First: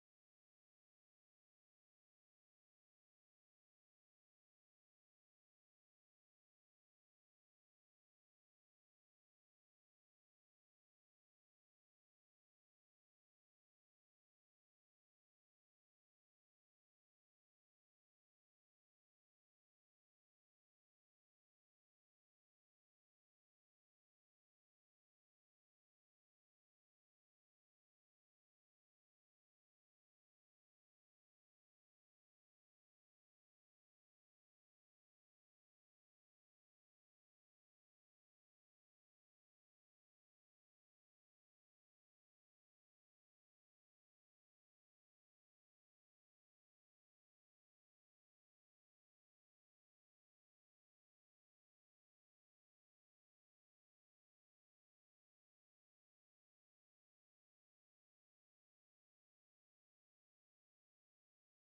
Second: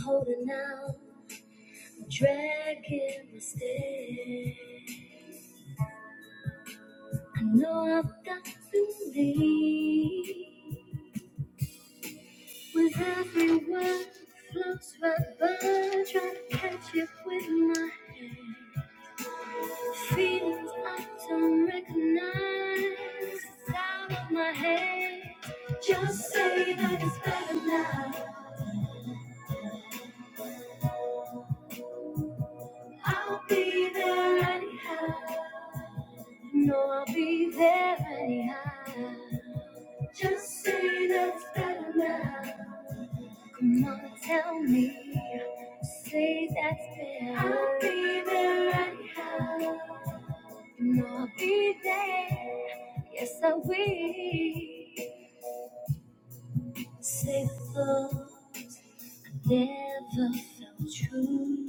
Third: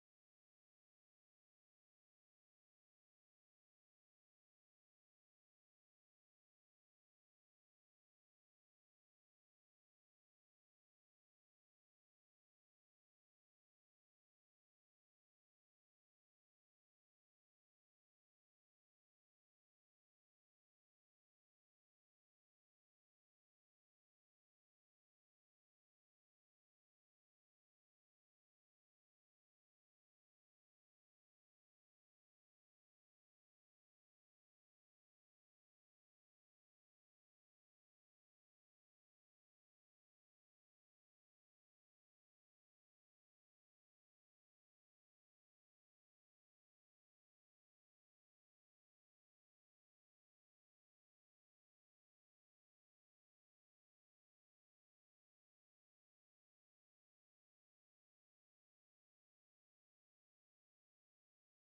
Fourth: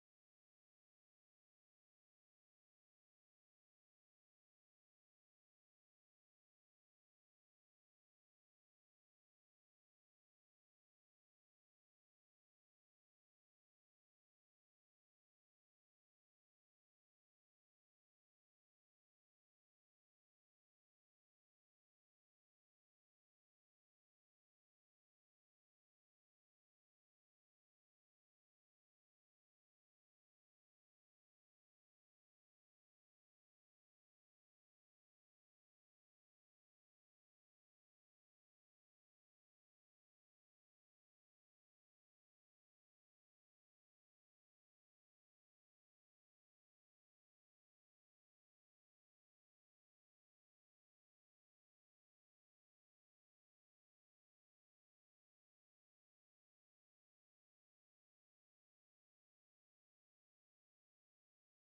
holding out, dragging my stay. I know I've got to leave. With every word floats right by, try to catch it with my hand. Feelings I don't recognize, it's out of my head. Just say that it's better now. I'll be there anyhow. No, I'll be there anyhow. Just say that's better now. Come on, tell me. Say that's better. I'll be there anyhow. No, I'll be there. Yes, I will. Safer, never felt true.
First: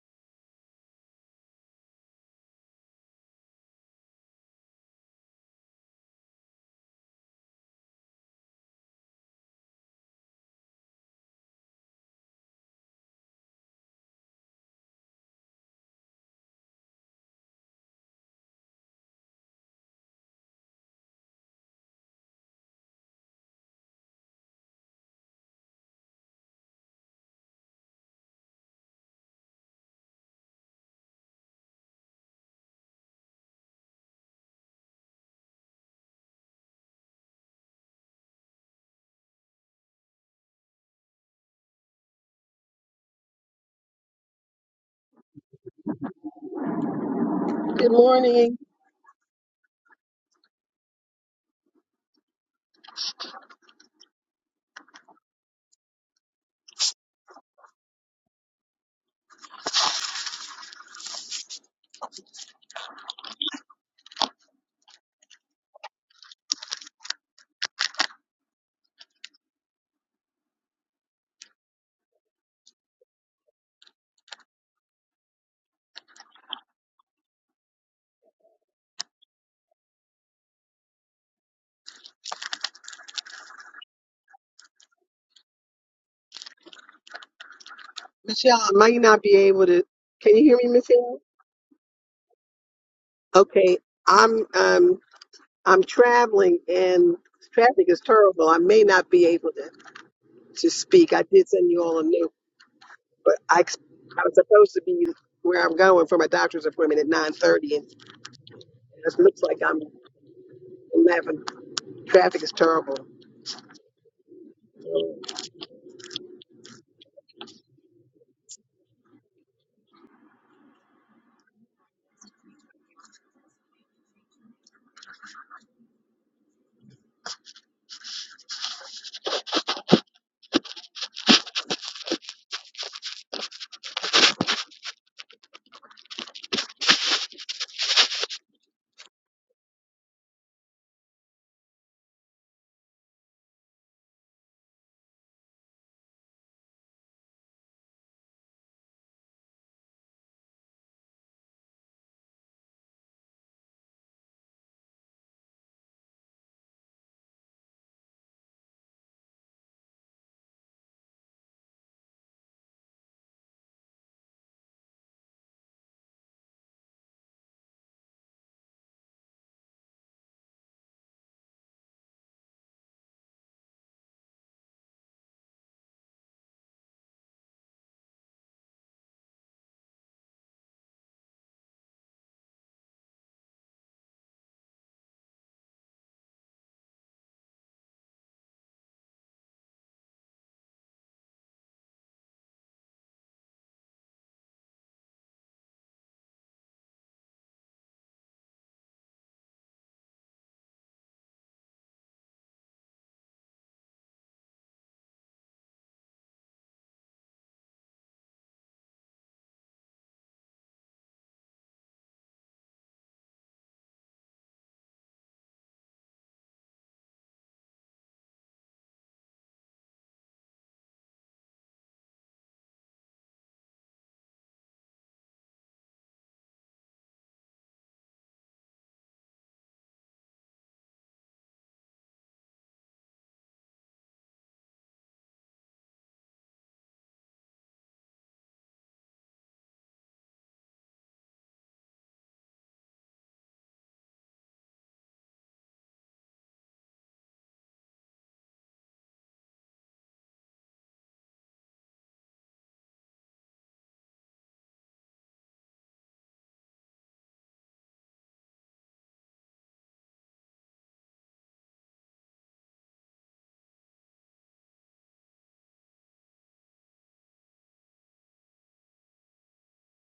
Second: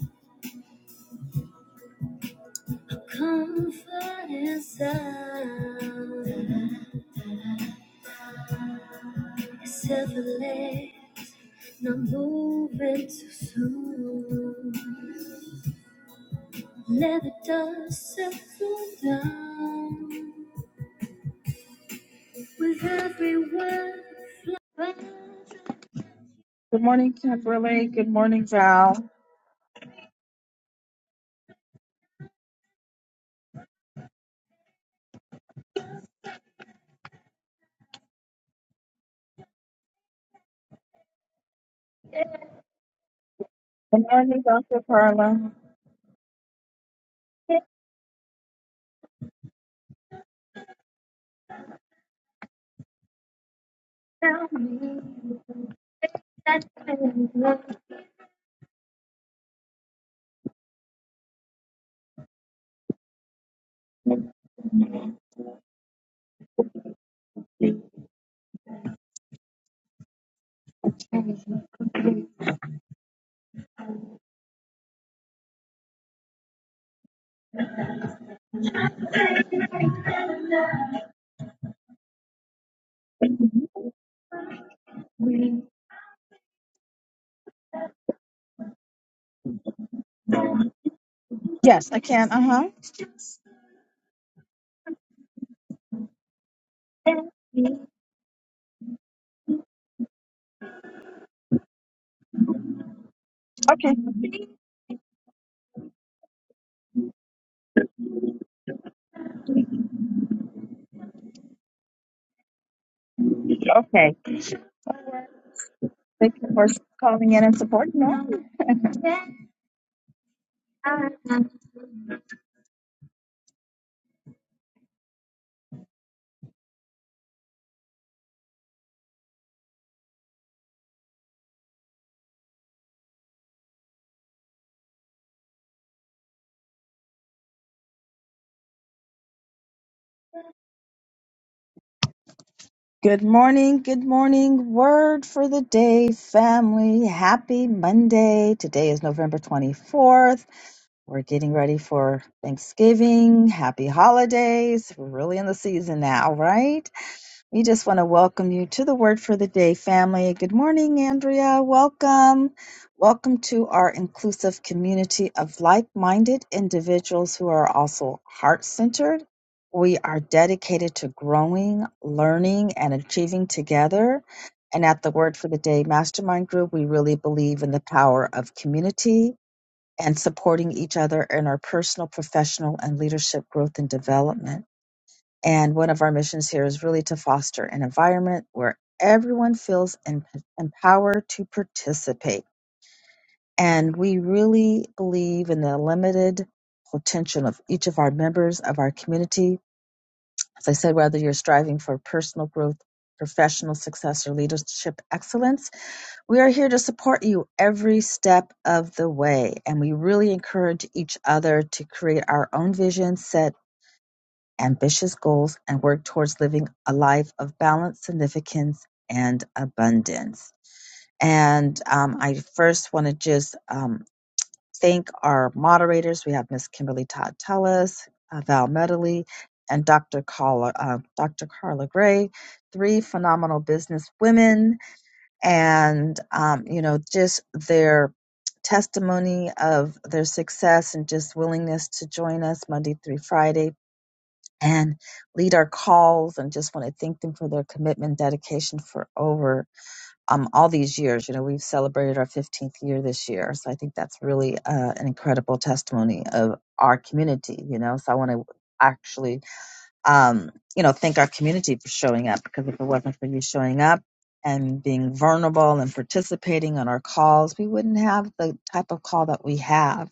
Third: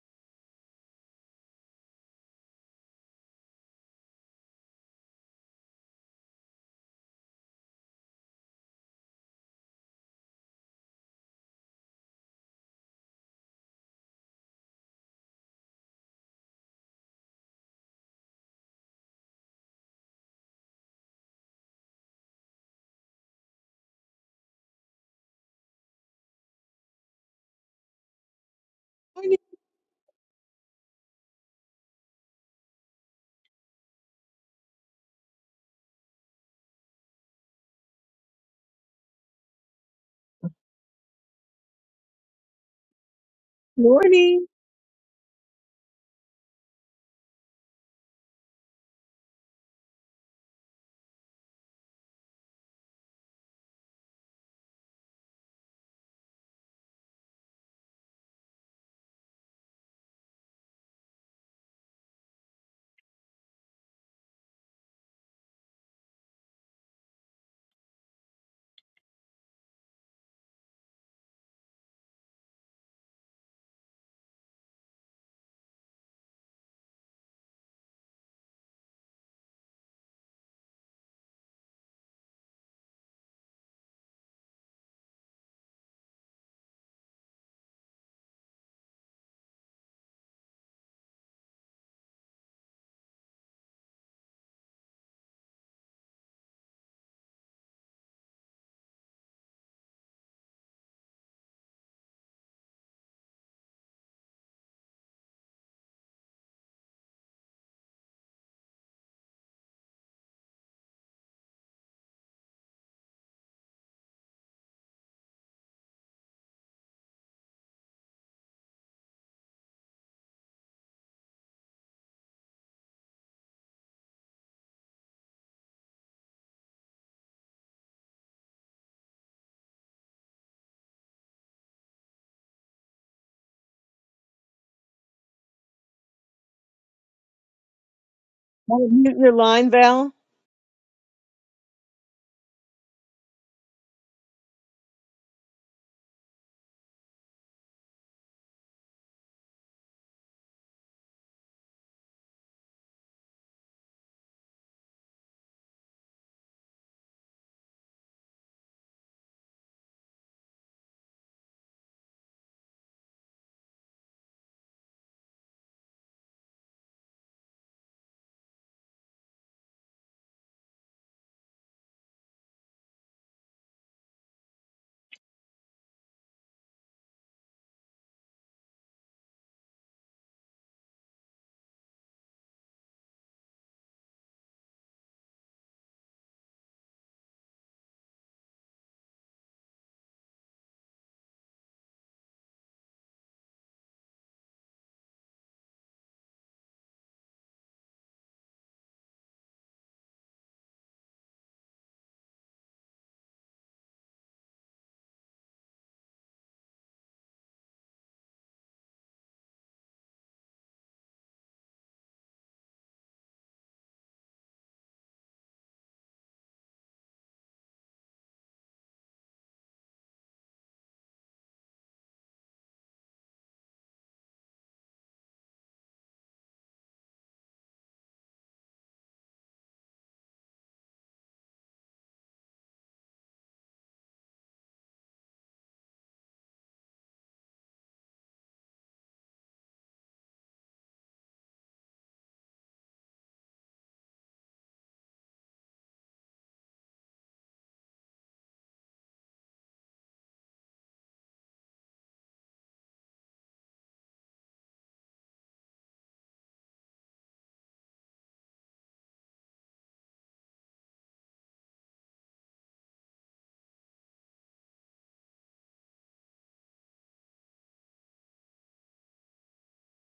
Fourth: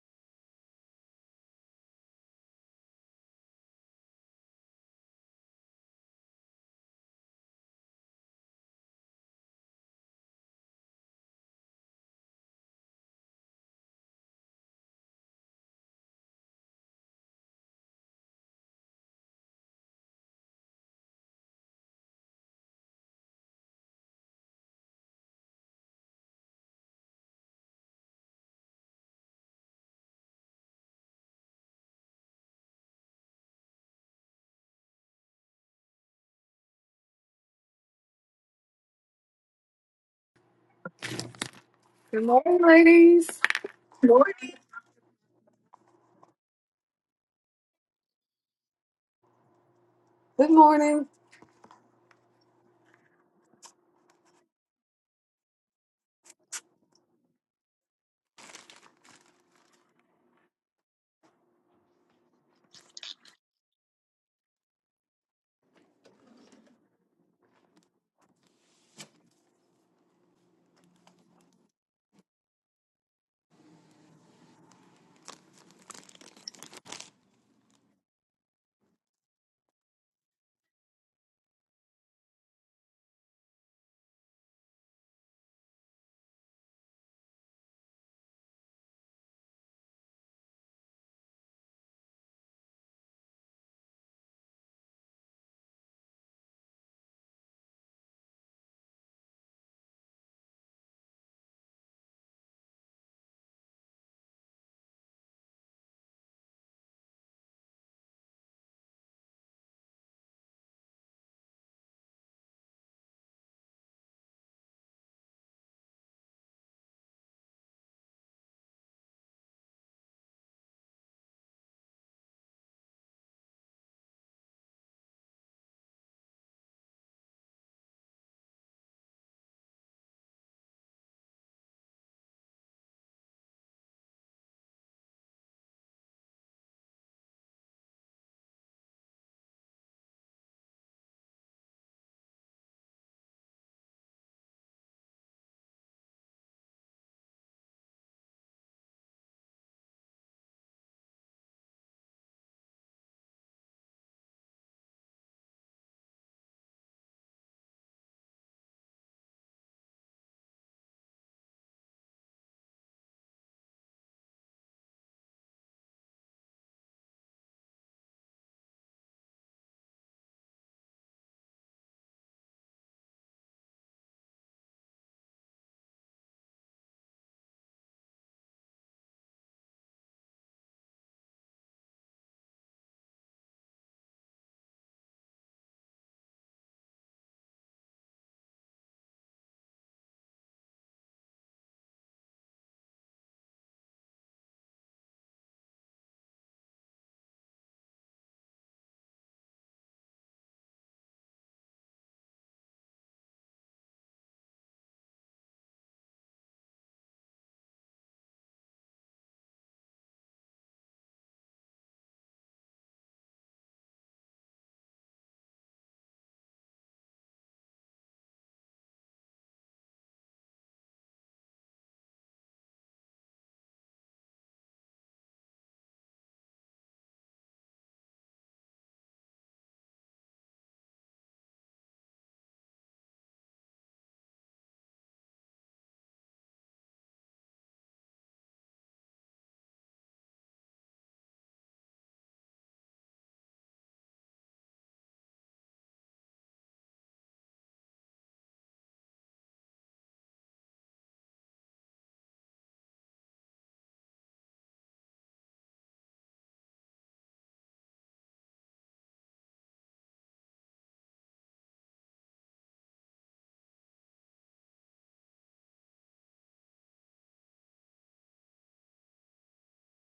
A comfort and sound. It's effortless, not moving too soon. Let the dust settle down with every Good morning, Kimberly. Good morning, Val. Morning. Good morning, ladies. Good Morning. morning, Morning. Dr. Carla. Good morning, Good morning. Michelle. I might not be able to. Can you hear me, Michelle? Yes, I can. Uh huh. Okay, I'm um I'm traveling and traffic is terrible. I may not be able to to speak. I did send you all a note, but I ex- Okay. I was supposed to be where I'm going for my doctor's appointment at 9:30, and it looks like I'm 11. Traffic is terrible. Okay. Thank you for calling in and supporting us. Want to mute your line, Val? Good morning, good morning. Word for the day, family. Happy Monday. Today is November 24th. We're getting ready for Thanksgiving. Happy holidays. We're really in the season now, right? We just want to welcome you to the Word for the Day family. Good morning, Andrea. Welcome. Welcome to our inclusive community of like minded individuals who are also heart centered. We are dedicated to growing, learning, and achieving together. And at the Word for the Day Mastermind Group, we really believe in the power of community and supporting each other in our personal, professional, and leadership growth and development. And one of our missions here is really to foster an environment where everyone feels em- empowered to participate. And we really believe in the limited potential of each of our members of our community. As I said, whether you're striving for personal growth, professional success, or leadership excellence, we are here to support you every step of the way, and we really encourage each other to create our own vision, set ambitious goals, and work towards living a life of balance, significance, and abundance. And um, I first want to just um, thank our moderators. We have Miss Kimberly Todd Tellis, uh, Val Medley, and Dr. Carla, uh, Dr. Carla Gray, three phenomenal business women and um, you know just their testimony of their success and just willingness to join us monday through friday and lead our calls and just want to thank them for their commitment and dedication for over um, all these years you know we've celebrated our 15th year this year so i think that's really uh, an incredible testimony of our community you know so i want to actually um, you know, thank our community for showing up because if it wasn't for you showing up and being vulnerable and participating on our calls, we wouldn't have the type of call that we have.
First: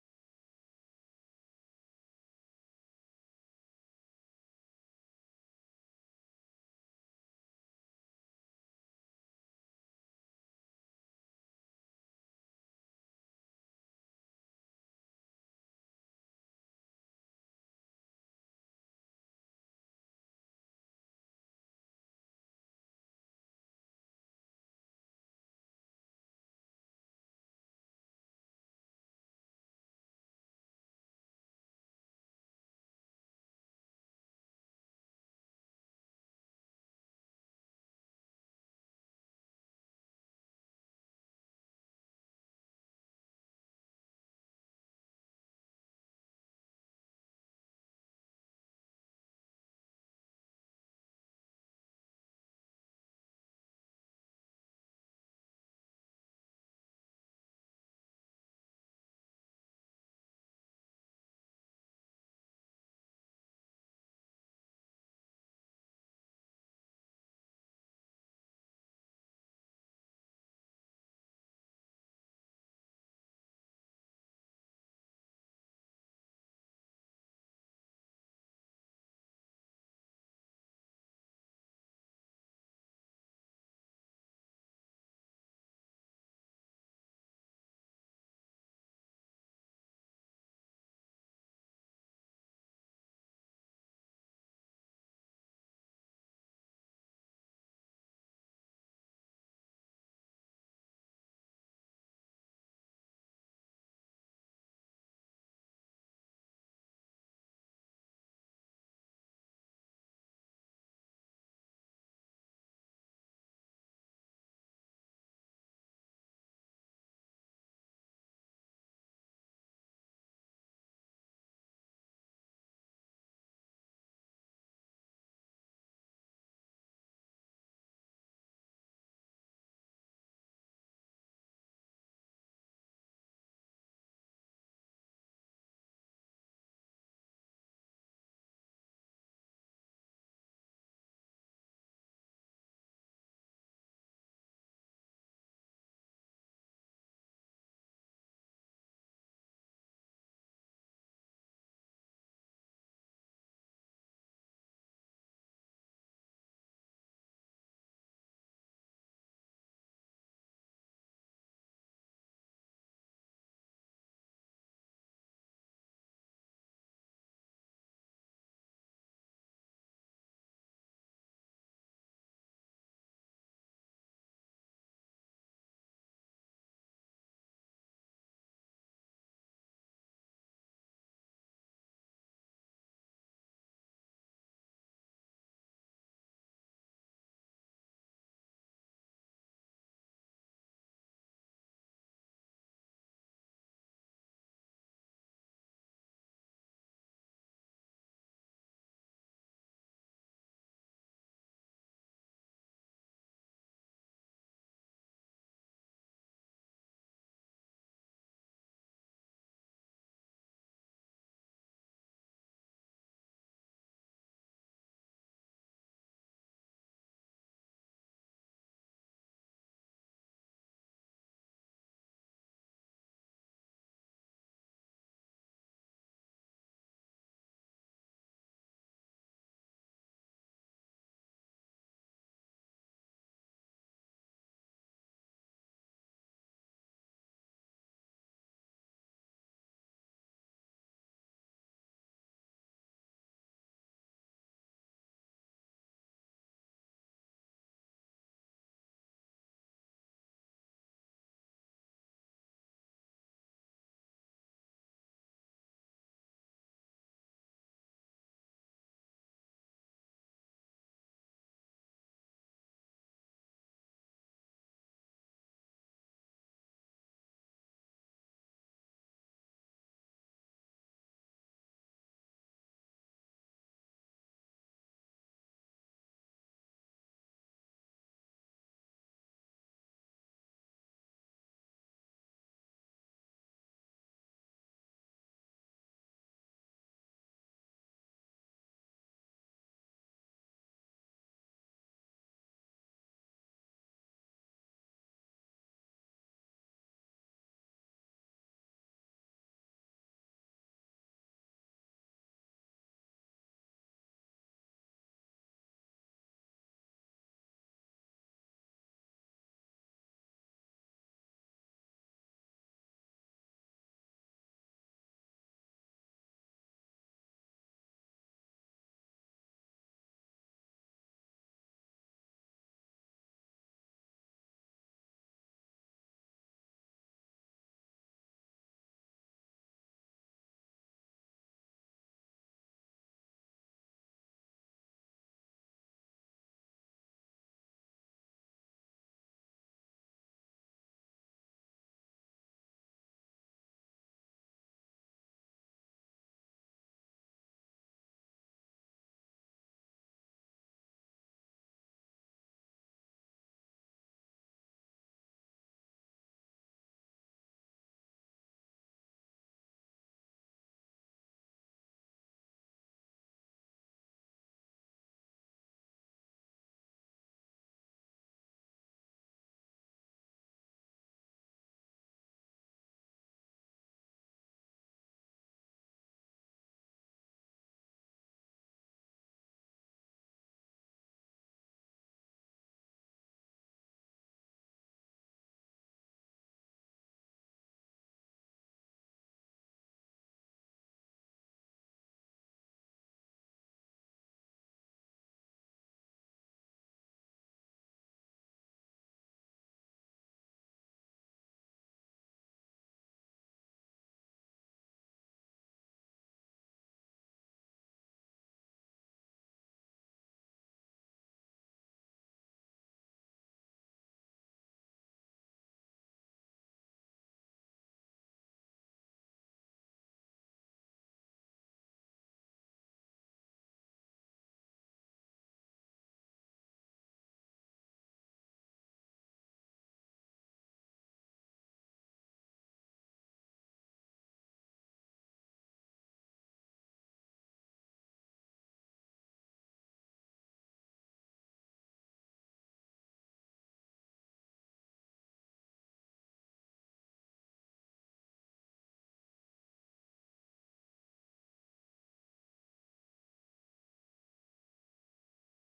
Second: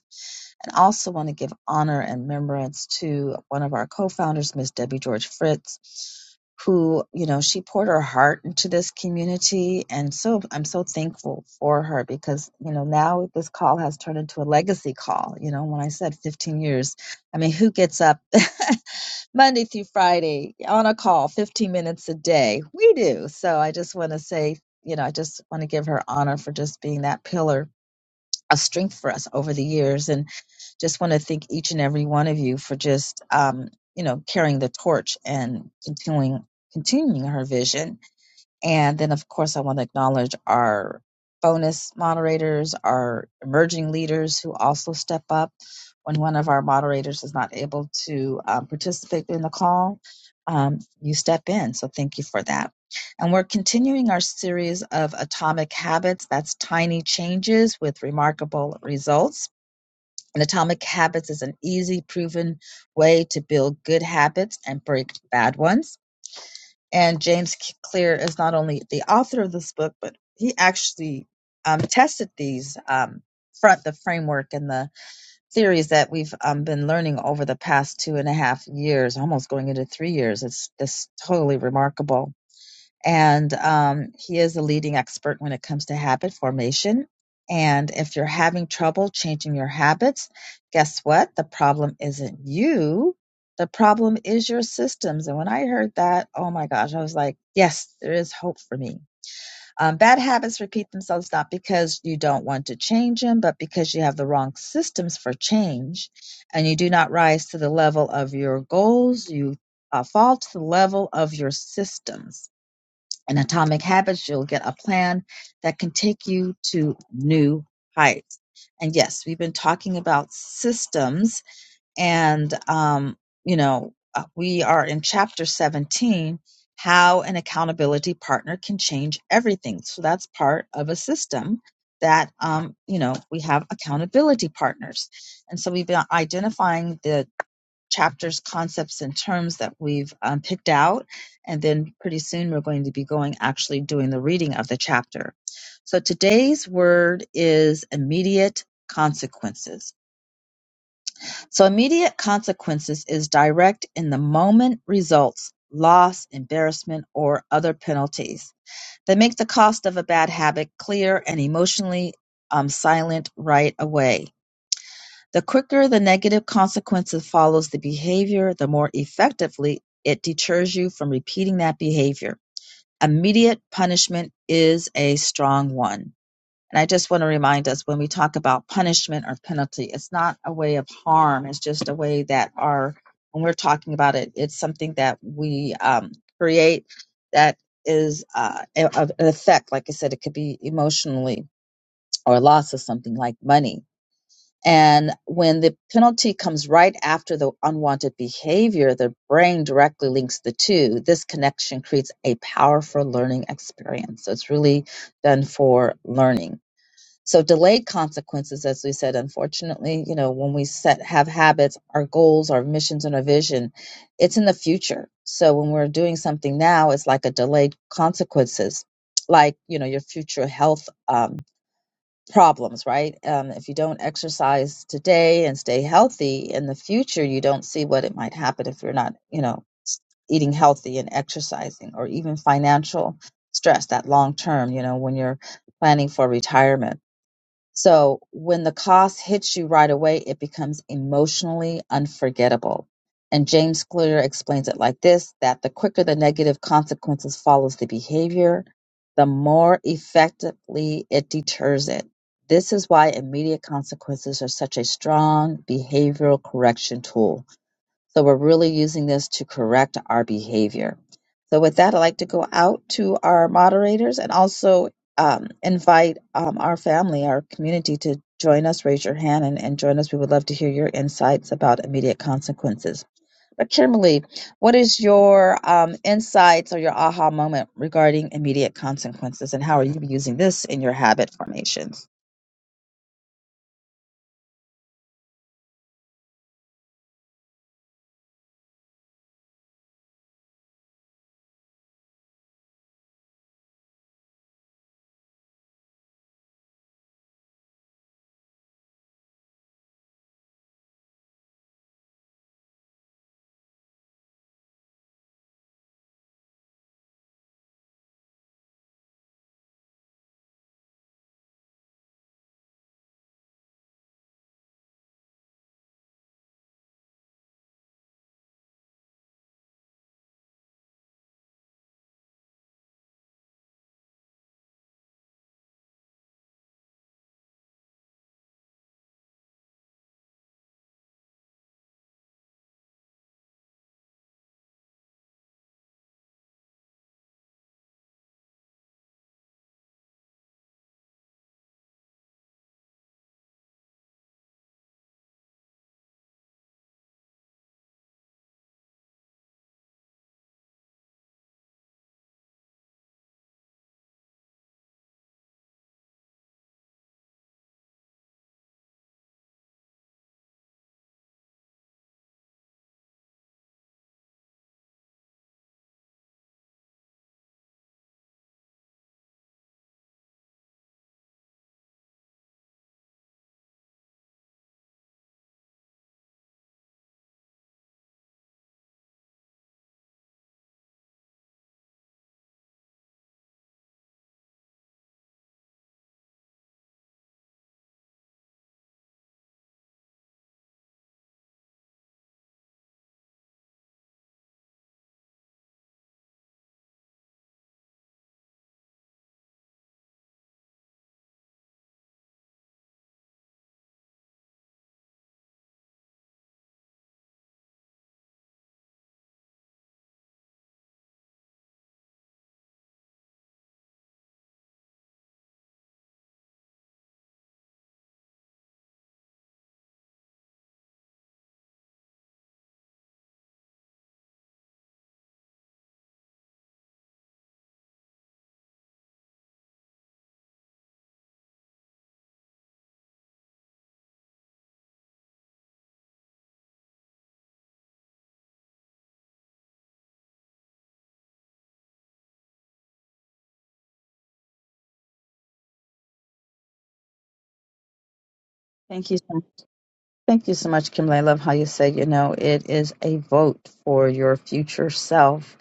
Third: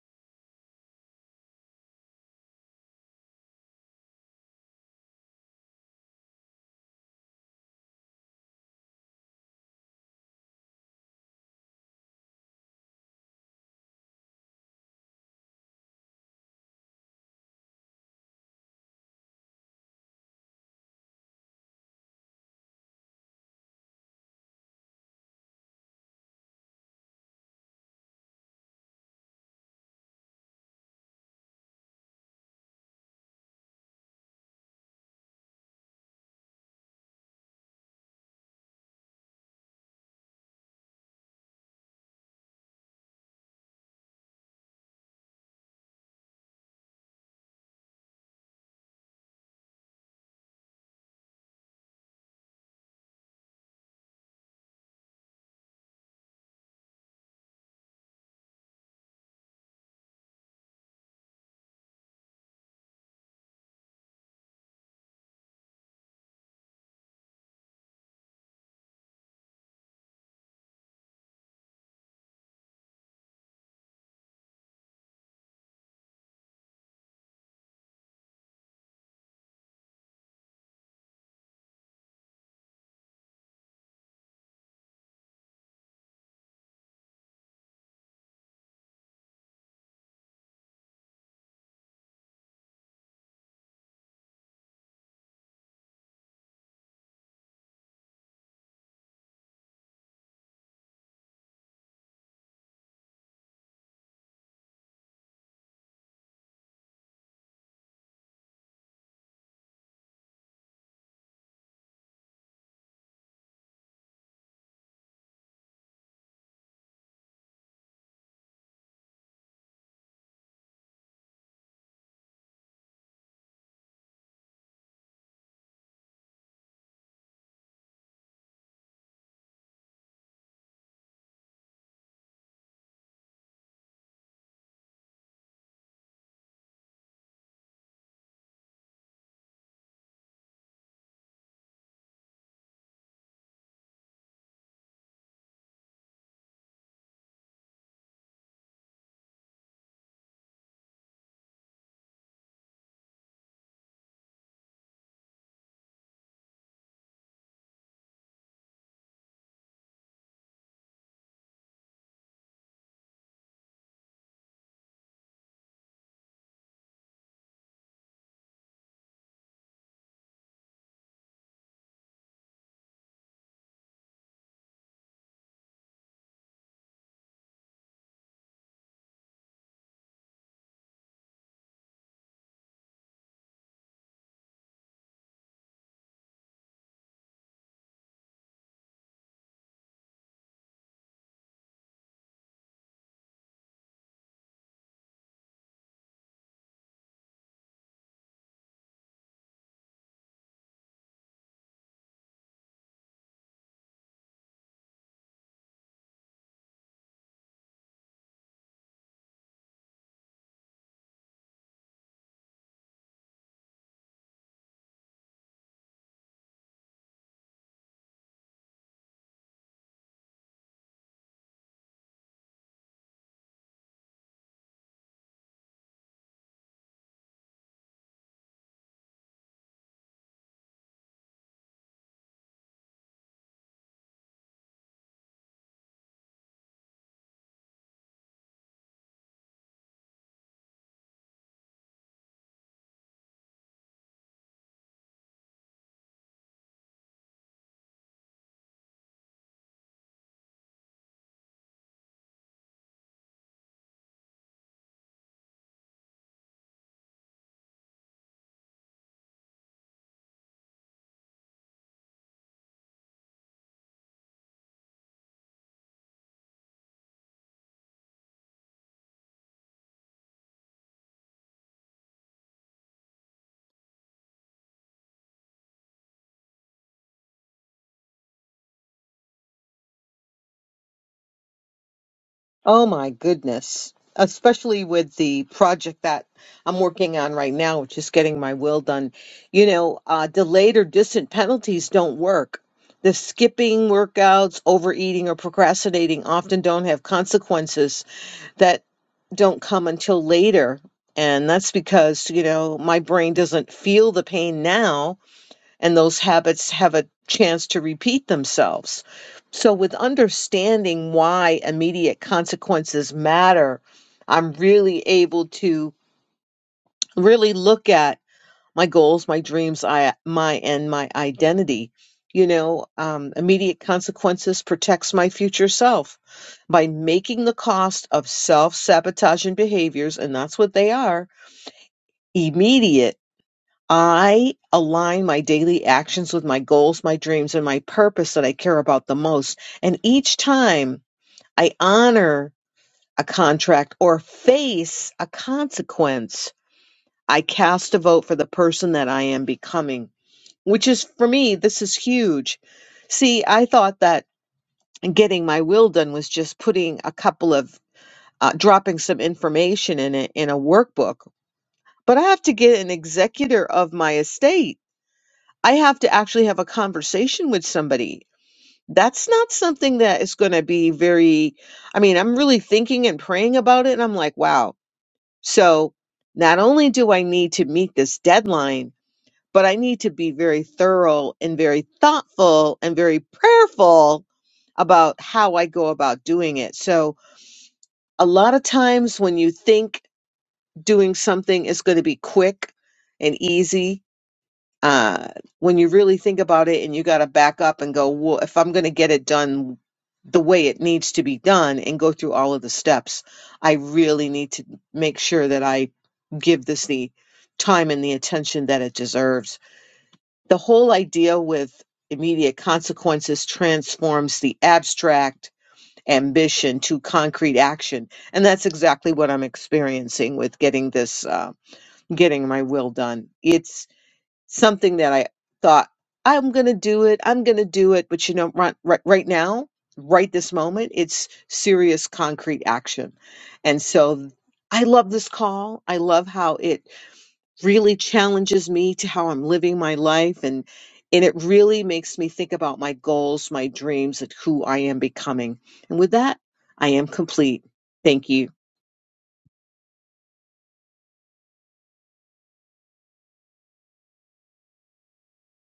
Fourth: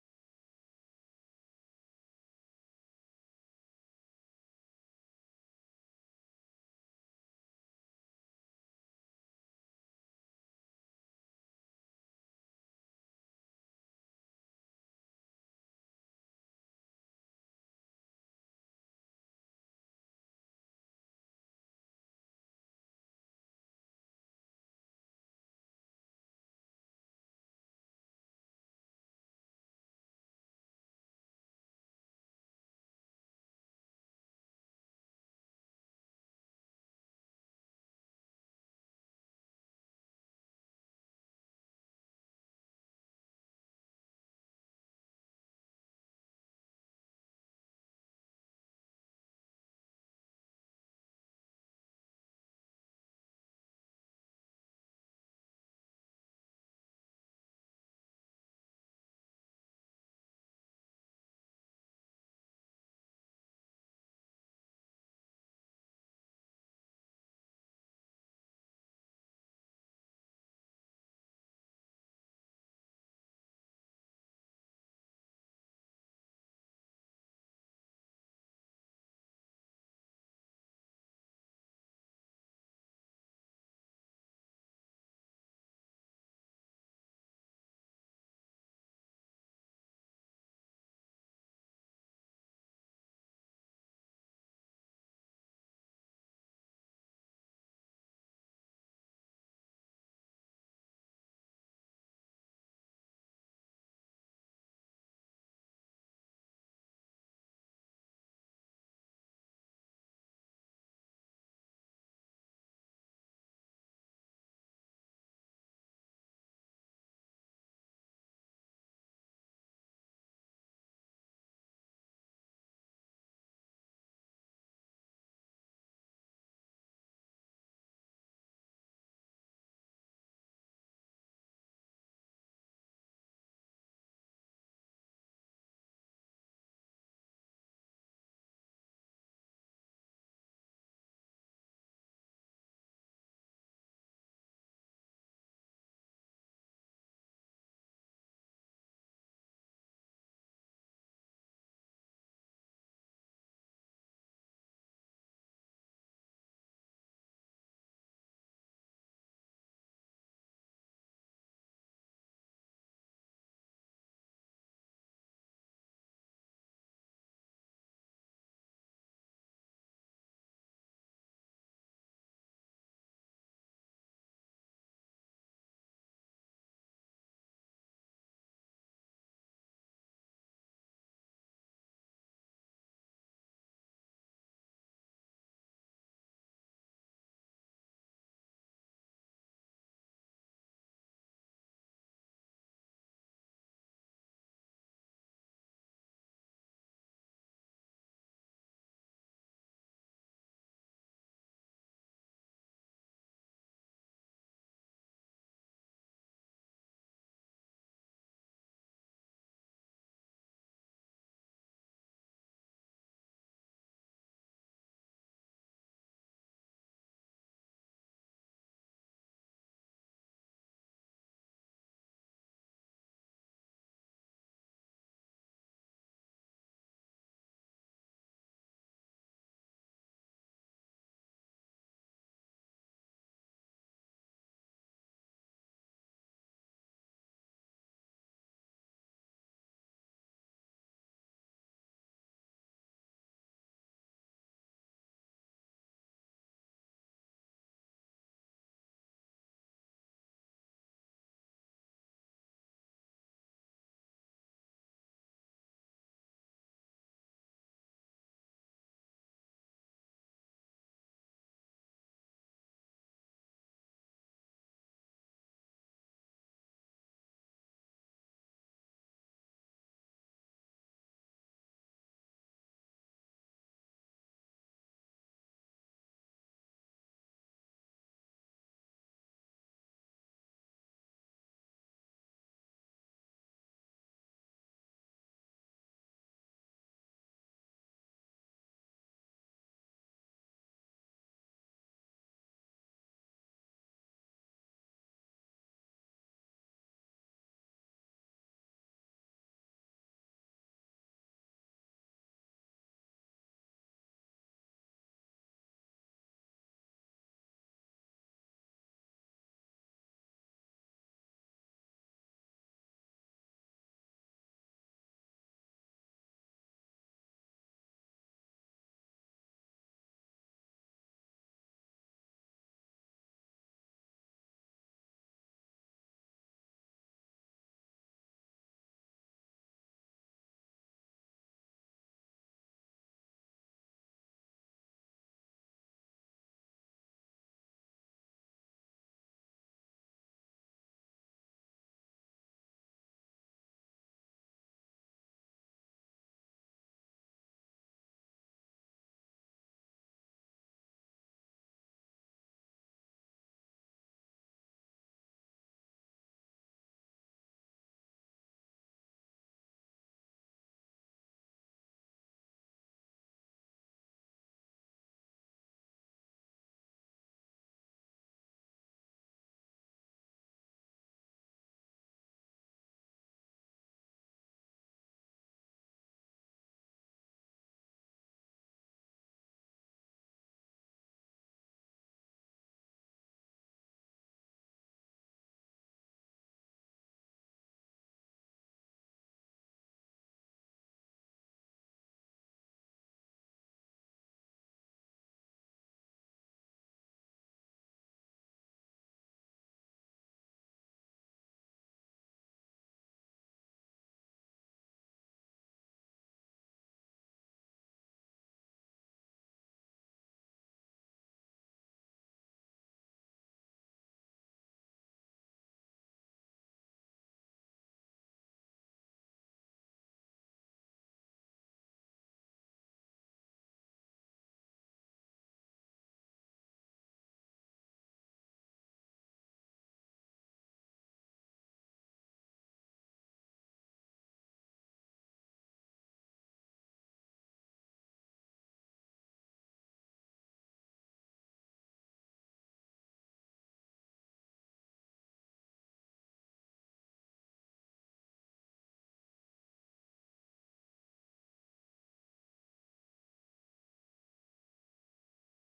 And also want to give honor and remembrance to one of our co-founders, Miss Debbie George Fritz, who, you know, she poured her heart into this community. And so I'm so thankful for her because, you know, now this call has turned into a legacy call. You know, when I said 15 years, I mean, who gets up Monday through Friday on a call, 15 minutes a day. We do. So I just want to say, you know, I just want to give her honor for just being that pillar of strength for us over the years. And just want to thank each and every one of you for just, um, you know, carrying the torch and continuing continuing her vision and then, of course, I want to acknowledge our bonus moderators, our emerging leaders who also step up when one of our moderators is not able to um, participate in the call. Um, you step in. So, thank you for that. And we're continuing our series of atomic habits that's tiny changes with remarkable results. And atomic habits is an easy, proven way to build good habits and break bad ones. And James Clear is not only the author of this book, but he actually um, tested these um, front the framework and the theories that we've um, been learning over the past two and a half years, almost going into three years. It's just totally remarkable and um, he is a leading expert when it comes to habit formation. And if you're having trouble changing your habits, guess what? The problem isn't you. The problem is your systems. And when I heard that, oh my gosh, I was like, yes, there is hope for me. Um, bad habits repeat themselves not because you don't want to change them, but because you have the wrong systems for change and you do not rise to the level of your goals. You uh, fall to the level of your systems and Atomic Habits, you'll get a plan that can take you to new heights. And yes, we've been talking about systems and um, you know uh, we are in chapter 17 how an accountability partner can change everything so that's part of a system that um, you know we have accountability partners and so we've been identifying the chapters concepts and terms that we've um, picked out and then pretty soon we're going to be going actually doing the reading of the chapter so today's word is immediate consequences so immediate consequences is direct in the moment results, loss, embarrassment, or other penalties. They make the cost of a bad habit clear and emotionally um, silent right away. The quicker the negative consequences follows the behavior, the more effectively it deters you from repeating that behavior. Immediate punishment is a strong one. And I just want to remind us when we talk about punishment or penalty, it's not a way of harm. It's just a way that our, when we're talking about it, it's something that we um, create that is uh, a- of an effect. Like I said, it could be emotionally or loss of something like money. And when the penalty comes right after the unwanted behavior, the brain directly links the two. This connection creates a powerful learning experience. So it's really done for learning. So delayed consequences, as we said, unfortunately, you know, when we set have habits, our goals, our missions, and our vision, it's in the future. So when we're doing something now, it's like a delayed consequences, like you know your future health um, problems, right? Um, if you don't exercise today and stay healthy, in the future you don't see what it might happen if you're not, you know, s- eating healthy and exercising, or even financial stress. That long term, you know, when you're planning for retirement so when the cost hits you right away, it becomes emotionally unforgettable. And James Clear explains it like this that the quicker the negative consequences follows the behavior, the more effectively it deters it. This is why immediate consequences are such a strong behavioral correction tool so we're really using this to correct our behavior. So with that, I'd like to go out to our moderators and also um, invite um, our family, our community to join us. Raise your hand and, and join us. We would love to hear your insights about immediate consequences. But Kimberly, what is your um, insights or your aha moment regarding immediate consequences, and how are you using this in your habit formations? Oh my goodness. Especially with the project that I'm working on right now, which is getting my will done. You know, uh, delayed or distant penalties don't work. The skipping workouts, overeating, or procrastinating often don't have consequences that don't come until later. And that's because, you know, my brain doesn't feel the pain now and those habits have a chance to repeat themselves. So, with understanding why immediate consequences matter, I'm really able to really look at my goals, my dreams, I, my and my identity. You know, um, immediate consequences protects my future self by making the cost of self sabotaging behaviors, and that's what they are, immediate I align my daily actions with my goals, my dreams, and my purpose that I care about the most. And each time I honor a contract or face a consequence, I cast a vote for the person that I am becoming, which is for me, this is huge. See, I thought that getting my will done was just putting a couple of uh, dropping some information in it in a workbook, but I have to get an executor of my estate I have to actually have a conversation with somebody. That's not something that is going to be very, I mean, I'm really thinking and praying about it. And I'm like, wow. So not only do I need to meet this deadline, but I need to be very thorough and very thoughtful and very prayerful about how I go about doing it. So a lot of times when you think doing something is going to be quick and easy, uh, when you really think about it and you got to back up and go, well, if I'm going to get it done the way it needs to be done and go through all of the steps, I really need to make sure that I give this the time and the attention that it deserves. The whole idea with immediate consequences transforms the abstract ambition to concrete action. And that's exactly what I'm experiencing with getting this, uh, getting my will done. It's something that I thought I'm going to do it. I'm going to do it. But you know, right, right, right now, right this moment, it's serious concrete action. And so I love this call. I love how it really challenges me to how I'm living my life and and it really makes me think about my goals, my dreams, and who I am becoming. And with that, I am complete. Thank you. Thank you. so- Thank you so much, Kimberly. I love how you said, you know, it is a vote for your future self.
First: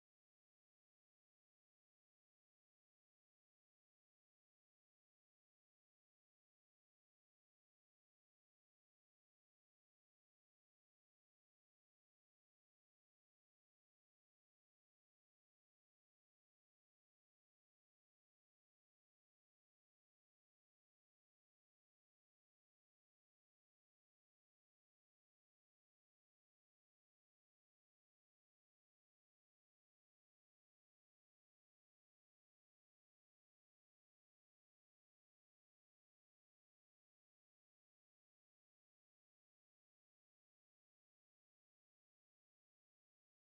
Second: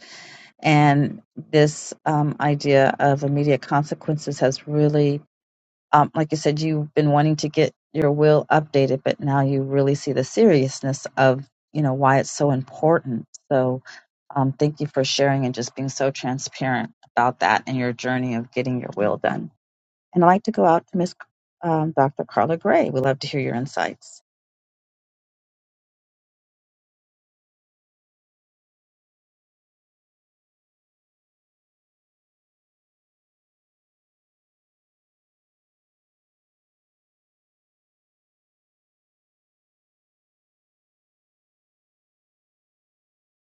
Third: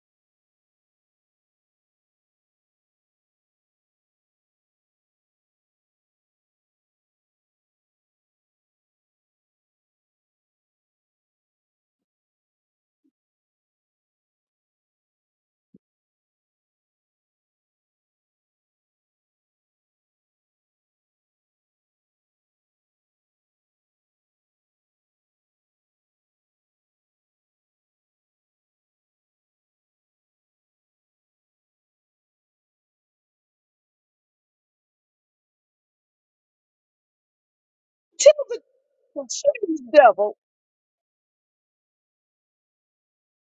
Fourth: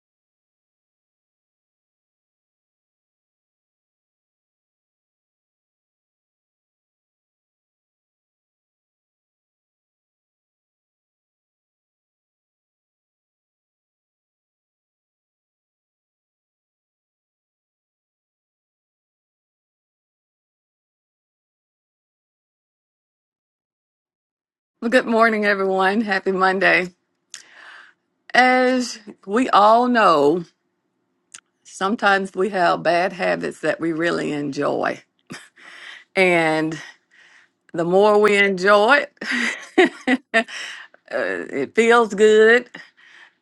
And this um, idea of immediate consequences has really um, like you said, you've been wanting to get your will updated, but now you really see the seriousness of you know why it's so important. So, um, thank you for sharing and just being so transparent about that and your journey of getting your will done. And I'd like to go out to Miss um, Dr. Carla Gray. We'd love to hear your insights. Well, good morning, everyone. Happy Monday. As we all know, sometimes we have bad habits that we really enjoy. And the more Tell we the, enjoy the shame it, devil uh, it feels good.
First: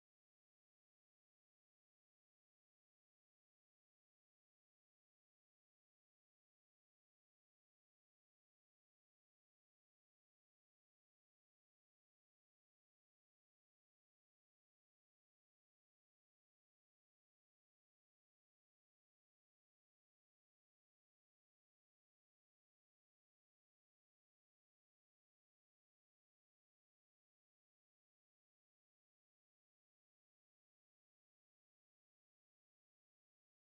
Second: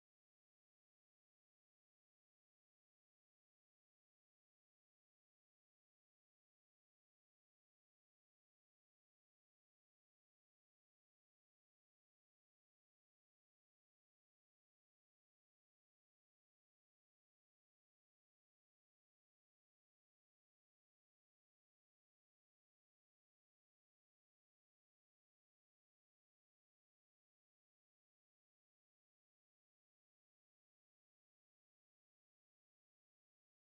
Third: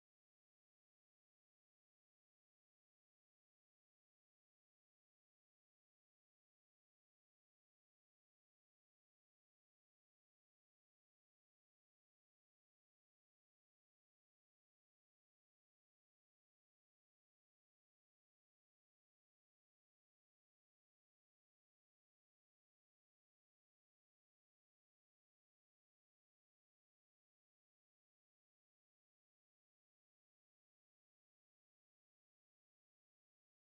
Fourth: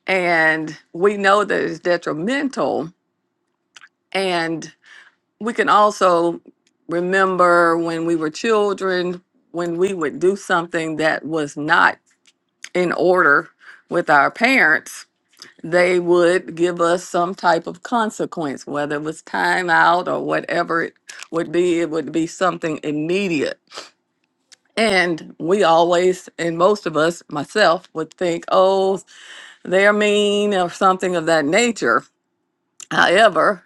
And we know that it's detrimental. And we can also remember when we were children, when we would do something that was not in order with our parents, they would give us some type of consequence, whether it was time out or whatever it would be, it would be something immediate. And we always, and most of us, myself, would think, oh, they're mean or something of that nature. However,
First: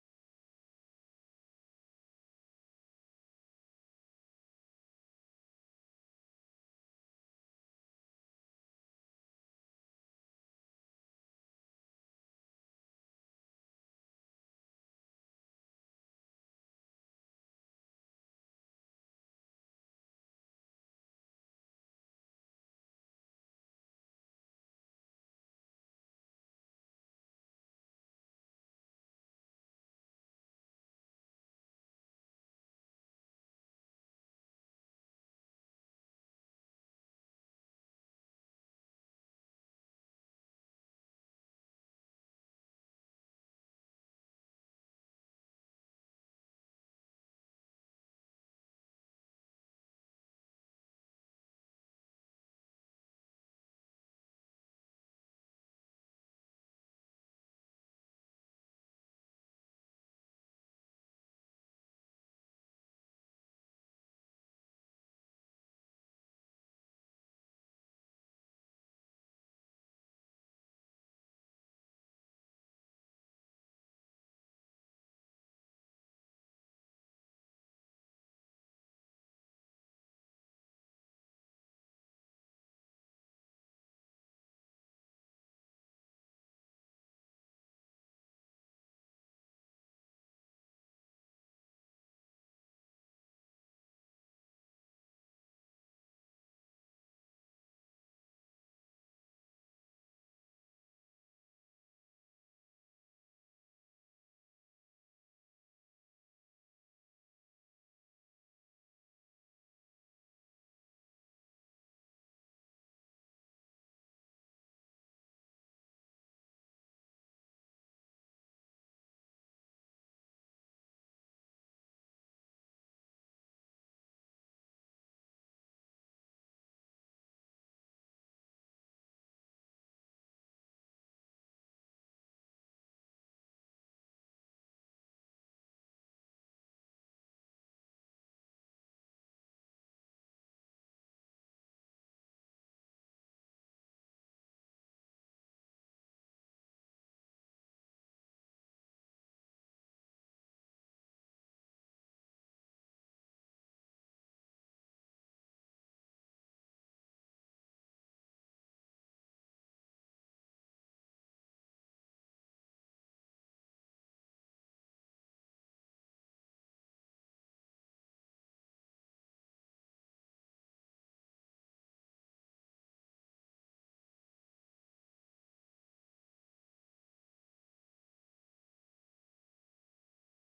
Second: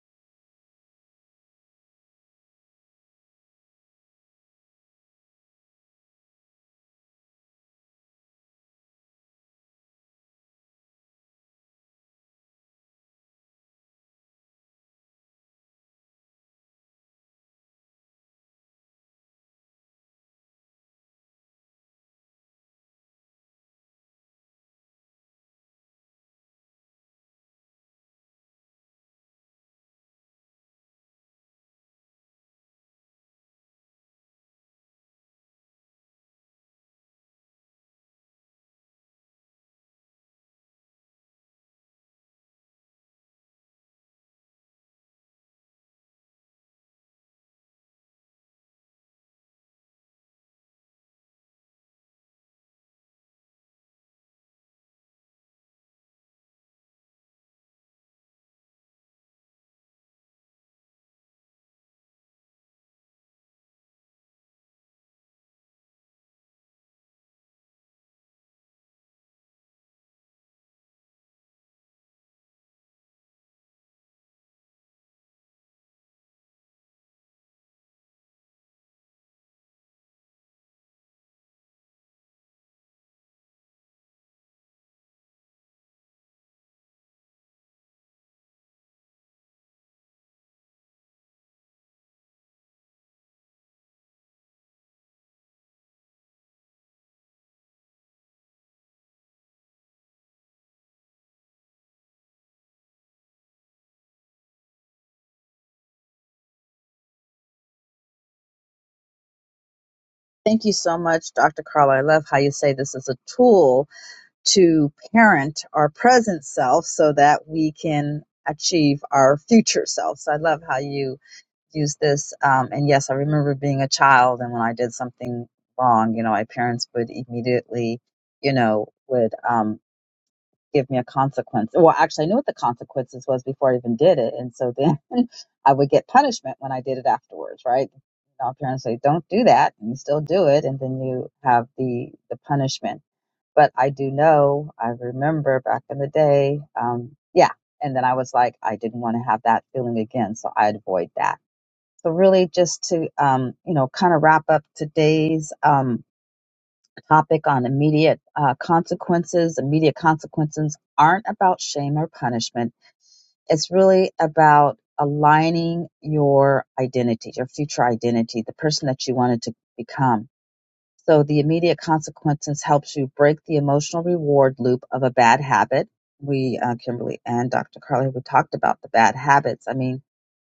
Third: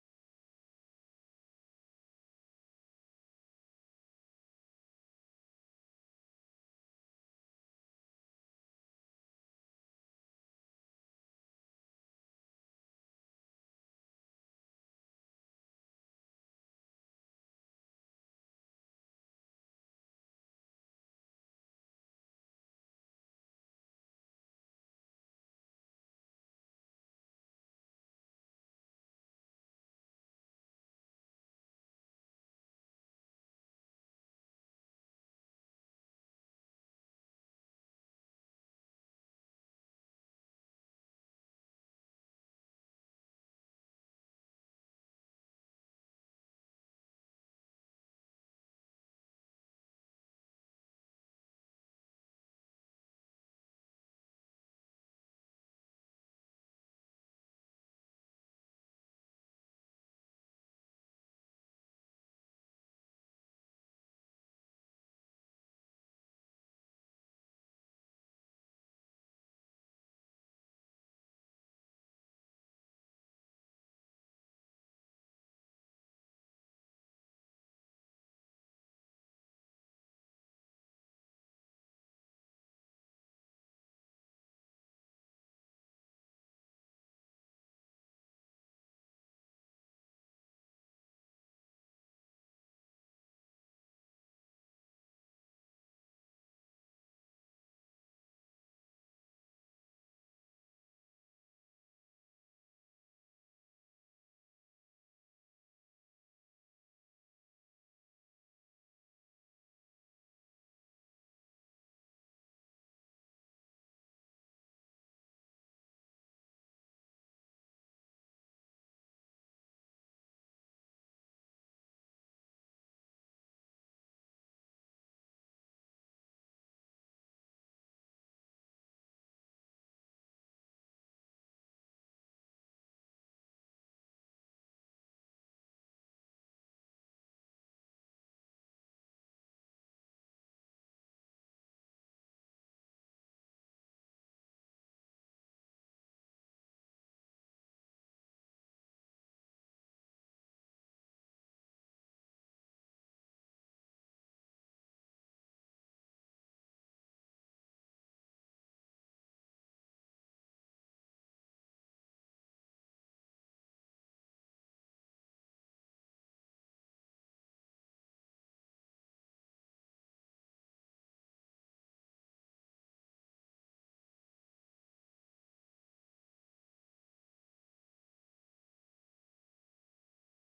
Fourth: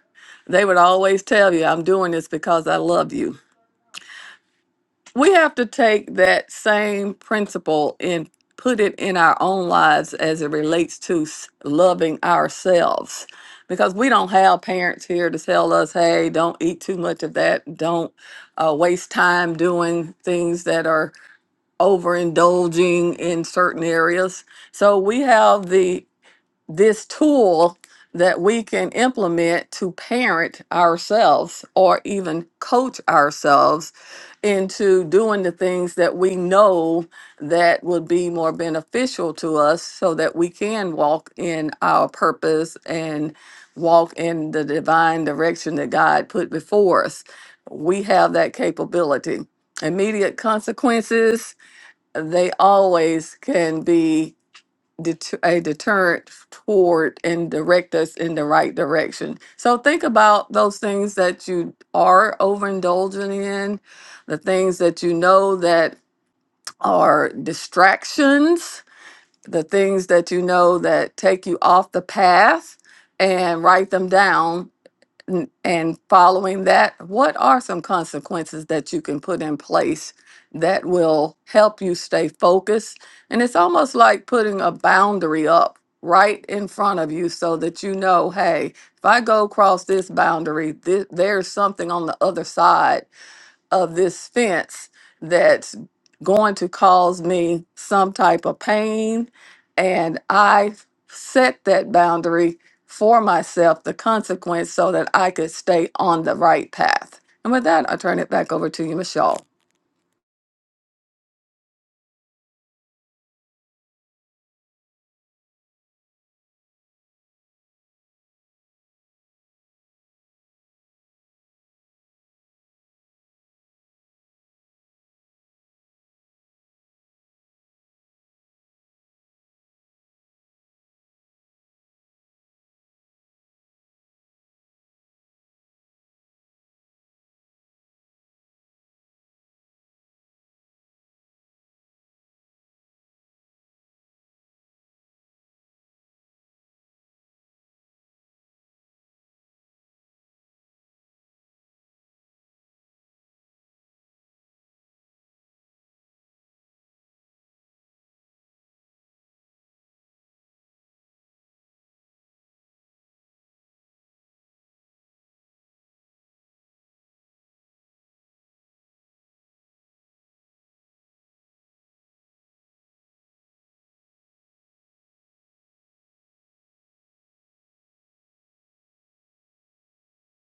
they would always tell you, I'm doing this because I love you. we have to take that same principle and put it in our own lives as it relates to s- loving ourselves because we don't have parents here to tell us hey don't eat too much of that don't uh, waste time doing things that are overindulging in certain areas so we have the this tool that we can implement to parent ourselves or even coach ourselves into doing the things that we know that would be more beneficial to us so that we can walk in our purpose and walk in the divine direction that God put before us. We have that capability. Immediate consequences, they always can be det- a deterrent toward and direct us in the right direction. So think about those things that you are overindulging in, the things that you know that are distractions, the things that you know that take you off the path, and write them down n- and following that, what are some consequences that you can put in place that will help you stay focused? And it's almost like putting a boundary up right in front of you so that you know, hey, if I go across this boundary, th- there's something on the other side of this fence that's going to cause me some type of pain. And I set that boundary for myself, the consequence, so that I could stay on the right path. And with that, I turn it back over to you, Michelle. Thank you so much, Dr. Carla. I love how you say this is a tool to parent our present self so that we can achieve our future self. So I love how you use this. Um, and yes, I remember being a child, and when I did something wrong, you know, my parents would immediately, you know, would um, give me a consequence. Well, actually, I knew what the consequences was before I even did it, and so then I would get punishment when I did it afterwards, right? You know, parents say, "Don't do that," and you still do it, and then you have the the punishment. But I do know, I remember back in the day, um, yeah. And then I was like, I didn't want to have that feeling again, so I'd avoid that so really just to, um, you know, kind of wrap up today's um, topic on immediate uh, consequences. Immediate consequences aren't about shame or punishment. It's really about aligning your identity, your future identity, the person that you wanted to become. So the immediate consequences helps you break the emotional reward loop of a bad habit. We, uh, Kimberly and Dr. Carly, we talked about the bad habits. I mean,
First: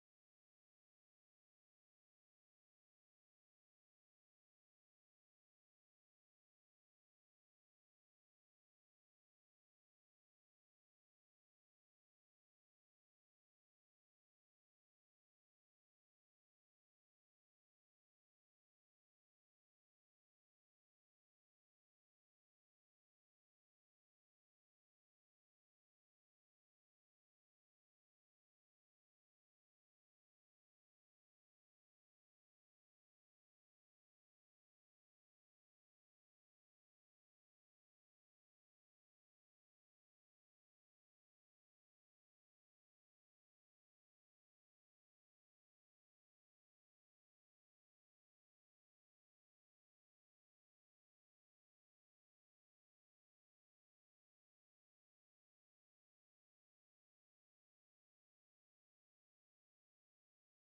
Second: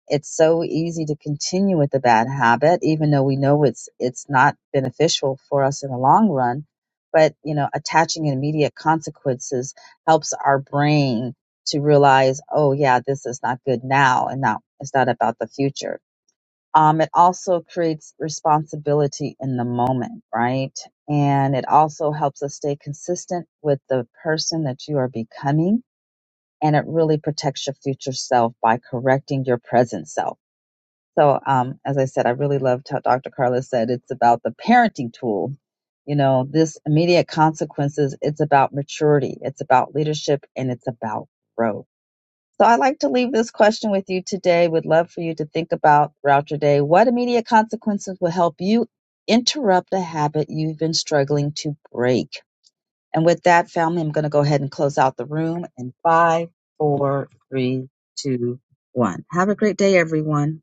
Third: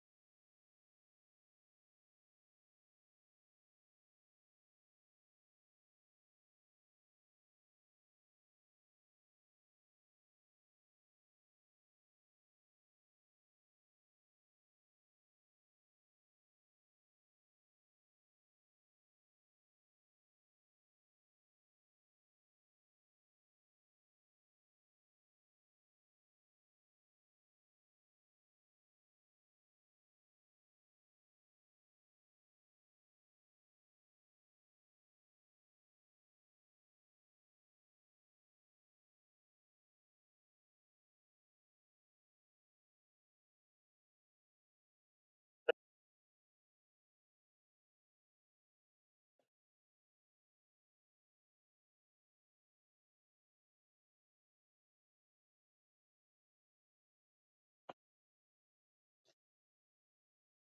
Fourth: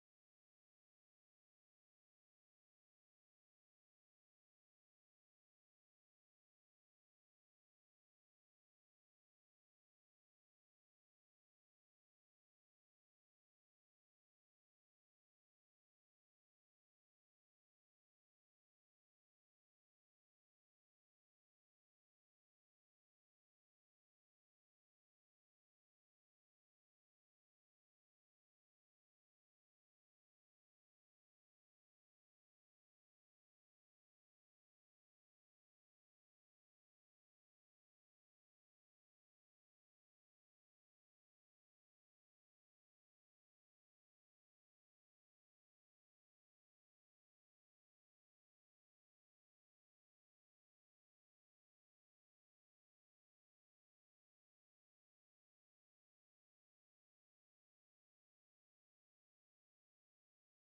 it's so easy to continue with the bad habit, even though we know it's it's not beneficial for us in the long run. But you know, attaching immediate consequences helps our brain to realize, oh yeah, this is not good now, and now it's not about the future. Um, it also creates responsibility in the moment, right? And it also helps us stay consistent with the person that you are becoming. And it really protects your future self by correcting your present self. So, um, as I said, I really loved how Dr. Carla said it's about the parenting tool. You know, this immediate consequences, it's about maturity, it's about leadership, and it's about growth. So, I'd like to leave this question with you today. Would love for you to think about throughout your day what immediate consequences will help you interrupt a habit you've been struggling to break. And with that, family, I'm going to go ahead and close out the room in five, four, three, two, one. Have a great day, everyone.